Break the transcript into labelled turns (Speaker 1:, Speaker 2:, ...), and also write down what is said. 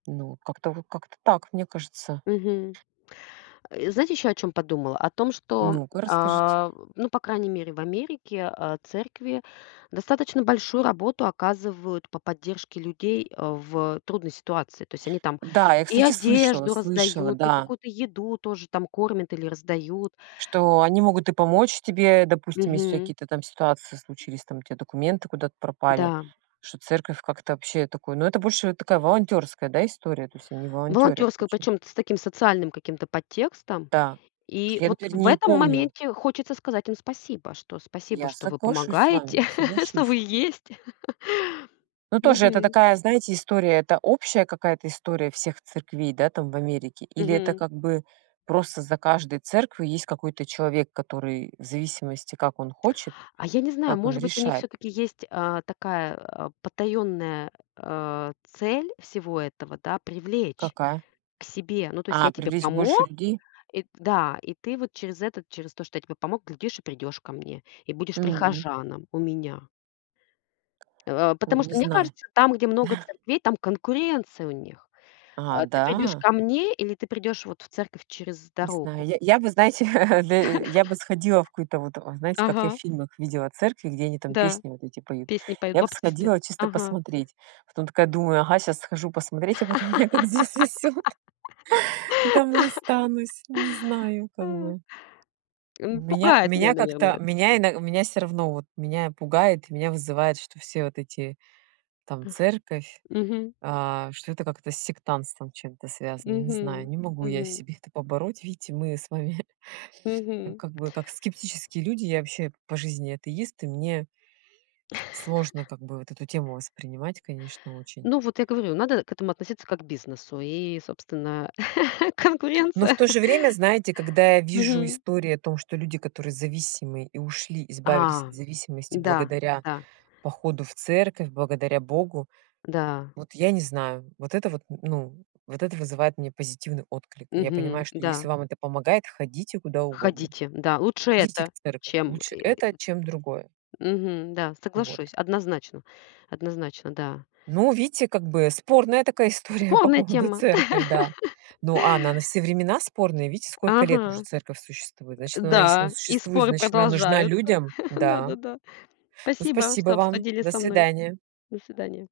Speaker 1: Ну, как-то вот как-то так, мне кажется.
Speaker 2: Мгм. Э, знаете еще о чём подумала? О том, что,
Speaker 1: Ну-ка, расскажите.
Speaker 2: а, ну, по крайней мере, в Америке, а, церкви достаточно большую работу оказывают по поддержке людей, э, в трудной ситуации. То есть они там
Speaker 1: Да, я,
Speaker 2: и
Speaker 1: кстати, слышала.
Speaker 2: одежду
Speaker 1: Слышала,
Speaker 2: раздают, и
Speaker 1: да
Speaker 2: какую-то еду тоже там, кормят или раздают.
Speaker 1: что они могут и помочь тебе, допустим, если у тя
Speaker 2: Мгм.
Speaker 1: какие-то там ситуации случились, там у тя документы куда-то пропали.
Speaker 2: Да.
Speaker 1: Что церковь как-то вообще такое Но это больше такая волонтерская, да, история, то есть они волонтерят
Speaker 2: Волонтерская,
Speaker 1: очень.
Speaker 2: причем т с таким социальным каким-то подтекстом.
Speaker 1: Да. Потому
Speaker 2: И
Speaker 1: что я,
Speaker 2: вот
Speaker 1: например,
Speaker 2: в
Speaker 1: не
Speaker 2: этом
Speaker 1: помню
Speaker 2: моменте хочется сказать им: "Спасибо, что спасибо,
Speaker 1: Я
Speaker 2: что вы
Speaker 1: соглашусь с
Speaker 2: помогаете,
Speaker 1: вами,
Speaker 2: что
Speaker 1: соглашусь.
Speaker 2: вы есть."
Speaker 1: Но тоже это
Speaker 2: Мгм.
Speaker 1: такая, знаете, история. Это общая какая-то история всех церквей, да, там, в Америке? Или это
Speaker 2: Мгм.
Speaker 1: как бы просто за каждой церковью есть какой-то человек, который, в зависимости, как он хочет,
Speaker 2: А я не знаю,
Speaker 1: как он
Speaker 2: может быть, у них
Speaker 1: решает?
Speaker 2: всё-таки есть, а, такая, а, потаённая, а, цель всего этого, да: привлечь
Speaker 1: Какая?
Speaker 2: к себе. Ну, то есть
Speaker 1: А,
Speaker 2: я тебе
Speaker 1: привлечь больше
Speaker 2: помог,
Speaker 1: людей?
Speaker 2: и Да, и ты вот через этот через то, что я тебе помог, глядишь и придешь ко мне, и будешь
Speaker 1: М.
Speaker 2: прихожаном у меня. А,
Speaker 1: Ой,
Speaker 2: потому
Speaker 1: не
Speaker 2: что мне
Speaker 1: знаю.
Speaker 2: кажется, там, где много церквей, там конкуренция у них.
Speaker 1: А,
Speaker 2: А, ты придешь
Speaker 1: да?
Speaker 2: ко мне или ты придешь вот в церковь через
Speaker 1: Не знаю.
Speaker 2: дорогу?
Speaker 1: Я я бы, знаете, да я бы сходила в какую-то вот Знаете, как я в
Speaker 2: Ага.
Speaker 1: фильмах видела церкви, где они там
Speaker 2: Да.
Speaker 1: песни вот эти поют.
Speaker 2: Песни поют
Speaker 1: Я бы
Speaker 2: баптисты.
Speaker 1: сходила чисто
Speaker 2: Ага.
Speaker 1: посмотреть. Потом такая думаю: ага, щас схожу посмотреть, а потом меня как засосет, и там и останусь. Не знаю как бы.
Speaker 2: М,
Speaker 1: Меня
Speaker 2: пугает
Speaker 1: меня
Speaker 2: меня, наверно,
Speaker 1: как-то
Speaker 2: эт
Speaker 1: меня ино у меня всё равно вот меня пугает, меня вызывает, что все вот эти там
Speaker 2: Ах.
Speaker 1: церковь,
Speaker 2: Мгм.
Speaker 1: а, что это как-то с сектантством чем-то связано. Не знаю,
Speaker 2: Мгм,
Speaker 1: не могу я
Speaker 2: мгм.
Speaker 1: себе это побороть, видите, мы с вами
Speaker 2: Мгм.
Speaker 1: как бы как скептические люди. Я вообще по жизни атеист, и мне сложно как бы вот эту тему воспринимать, конечно, очень.
Speaker 2: Ну, вот я говорю, надо к этому относиться как бизнесу и, собственно,
Speaker 1: Но в
Speaker 2: конкуренция.
Speaker 1: то же время, знаете, когда я вижу
Speaker 2: Мгм.
Speaker 1: истории о том, что люди, которые зависимые и ушли, избавились от
Speaker 2: А,
Speaker 1: зависимости
Speaker 2: да,
Speaker 1: благодаря
Speaker 2: да.
Speaker 1: походу в церковь, благодаря Богу,
Speaker 2: Да.
Speaker 1: вот я не знаю. Вот это вот, н ну, вот это вызывает мне позитивный отклик. Я
Speaker 2: Мгм,
Speaker 1: понимаю, что если
Speaker 2: да.
Speaker 1: вам это помогает, ходите куда угодно.
Speaker 2: Ходите. Да. Лучше
Speaker 1: Идите в
Speaker 2: это,
Speaker 1: церковь.
Speaker 2: чем
Speaker 1: Лучше это, чем другое.
Speaker 2: Мгм. Да,
Speaker 1: Вот.
Speaker 2: соглашусь. Однозначно однозначно, да.
Speaker 1: Ну, видите, как бы спорная такая история по
Speaker 2: Спорная
Speaker 1: поводу
Speaker 2: тема.
Speaker 1: церкви, да. Ну, а она на все времена спорная. Видите, сколько лет уже
Speaker 2: Ага.
Speaker 1: церковь существует. Значит, она если она
Speaker 2: Да, и
Speaker 1: существует,
Speaker 2: споры
Speaker 1: значит она нужна
Speaker 2: продолжаются.
Speaker 1: людям. Да.
Speaker 2: Да-да-да.
Speaker 1: Ну,
Speaker 2: Спасибо,
Speaker 1: спасибо
Speaker 2: что
Speaker 1: вам.
Speaker 2: обсудили
Speaker 1: До
Speaker 2: со мной.
Speaker 1: свидания.
Speaker 2: До свидания.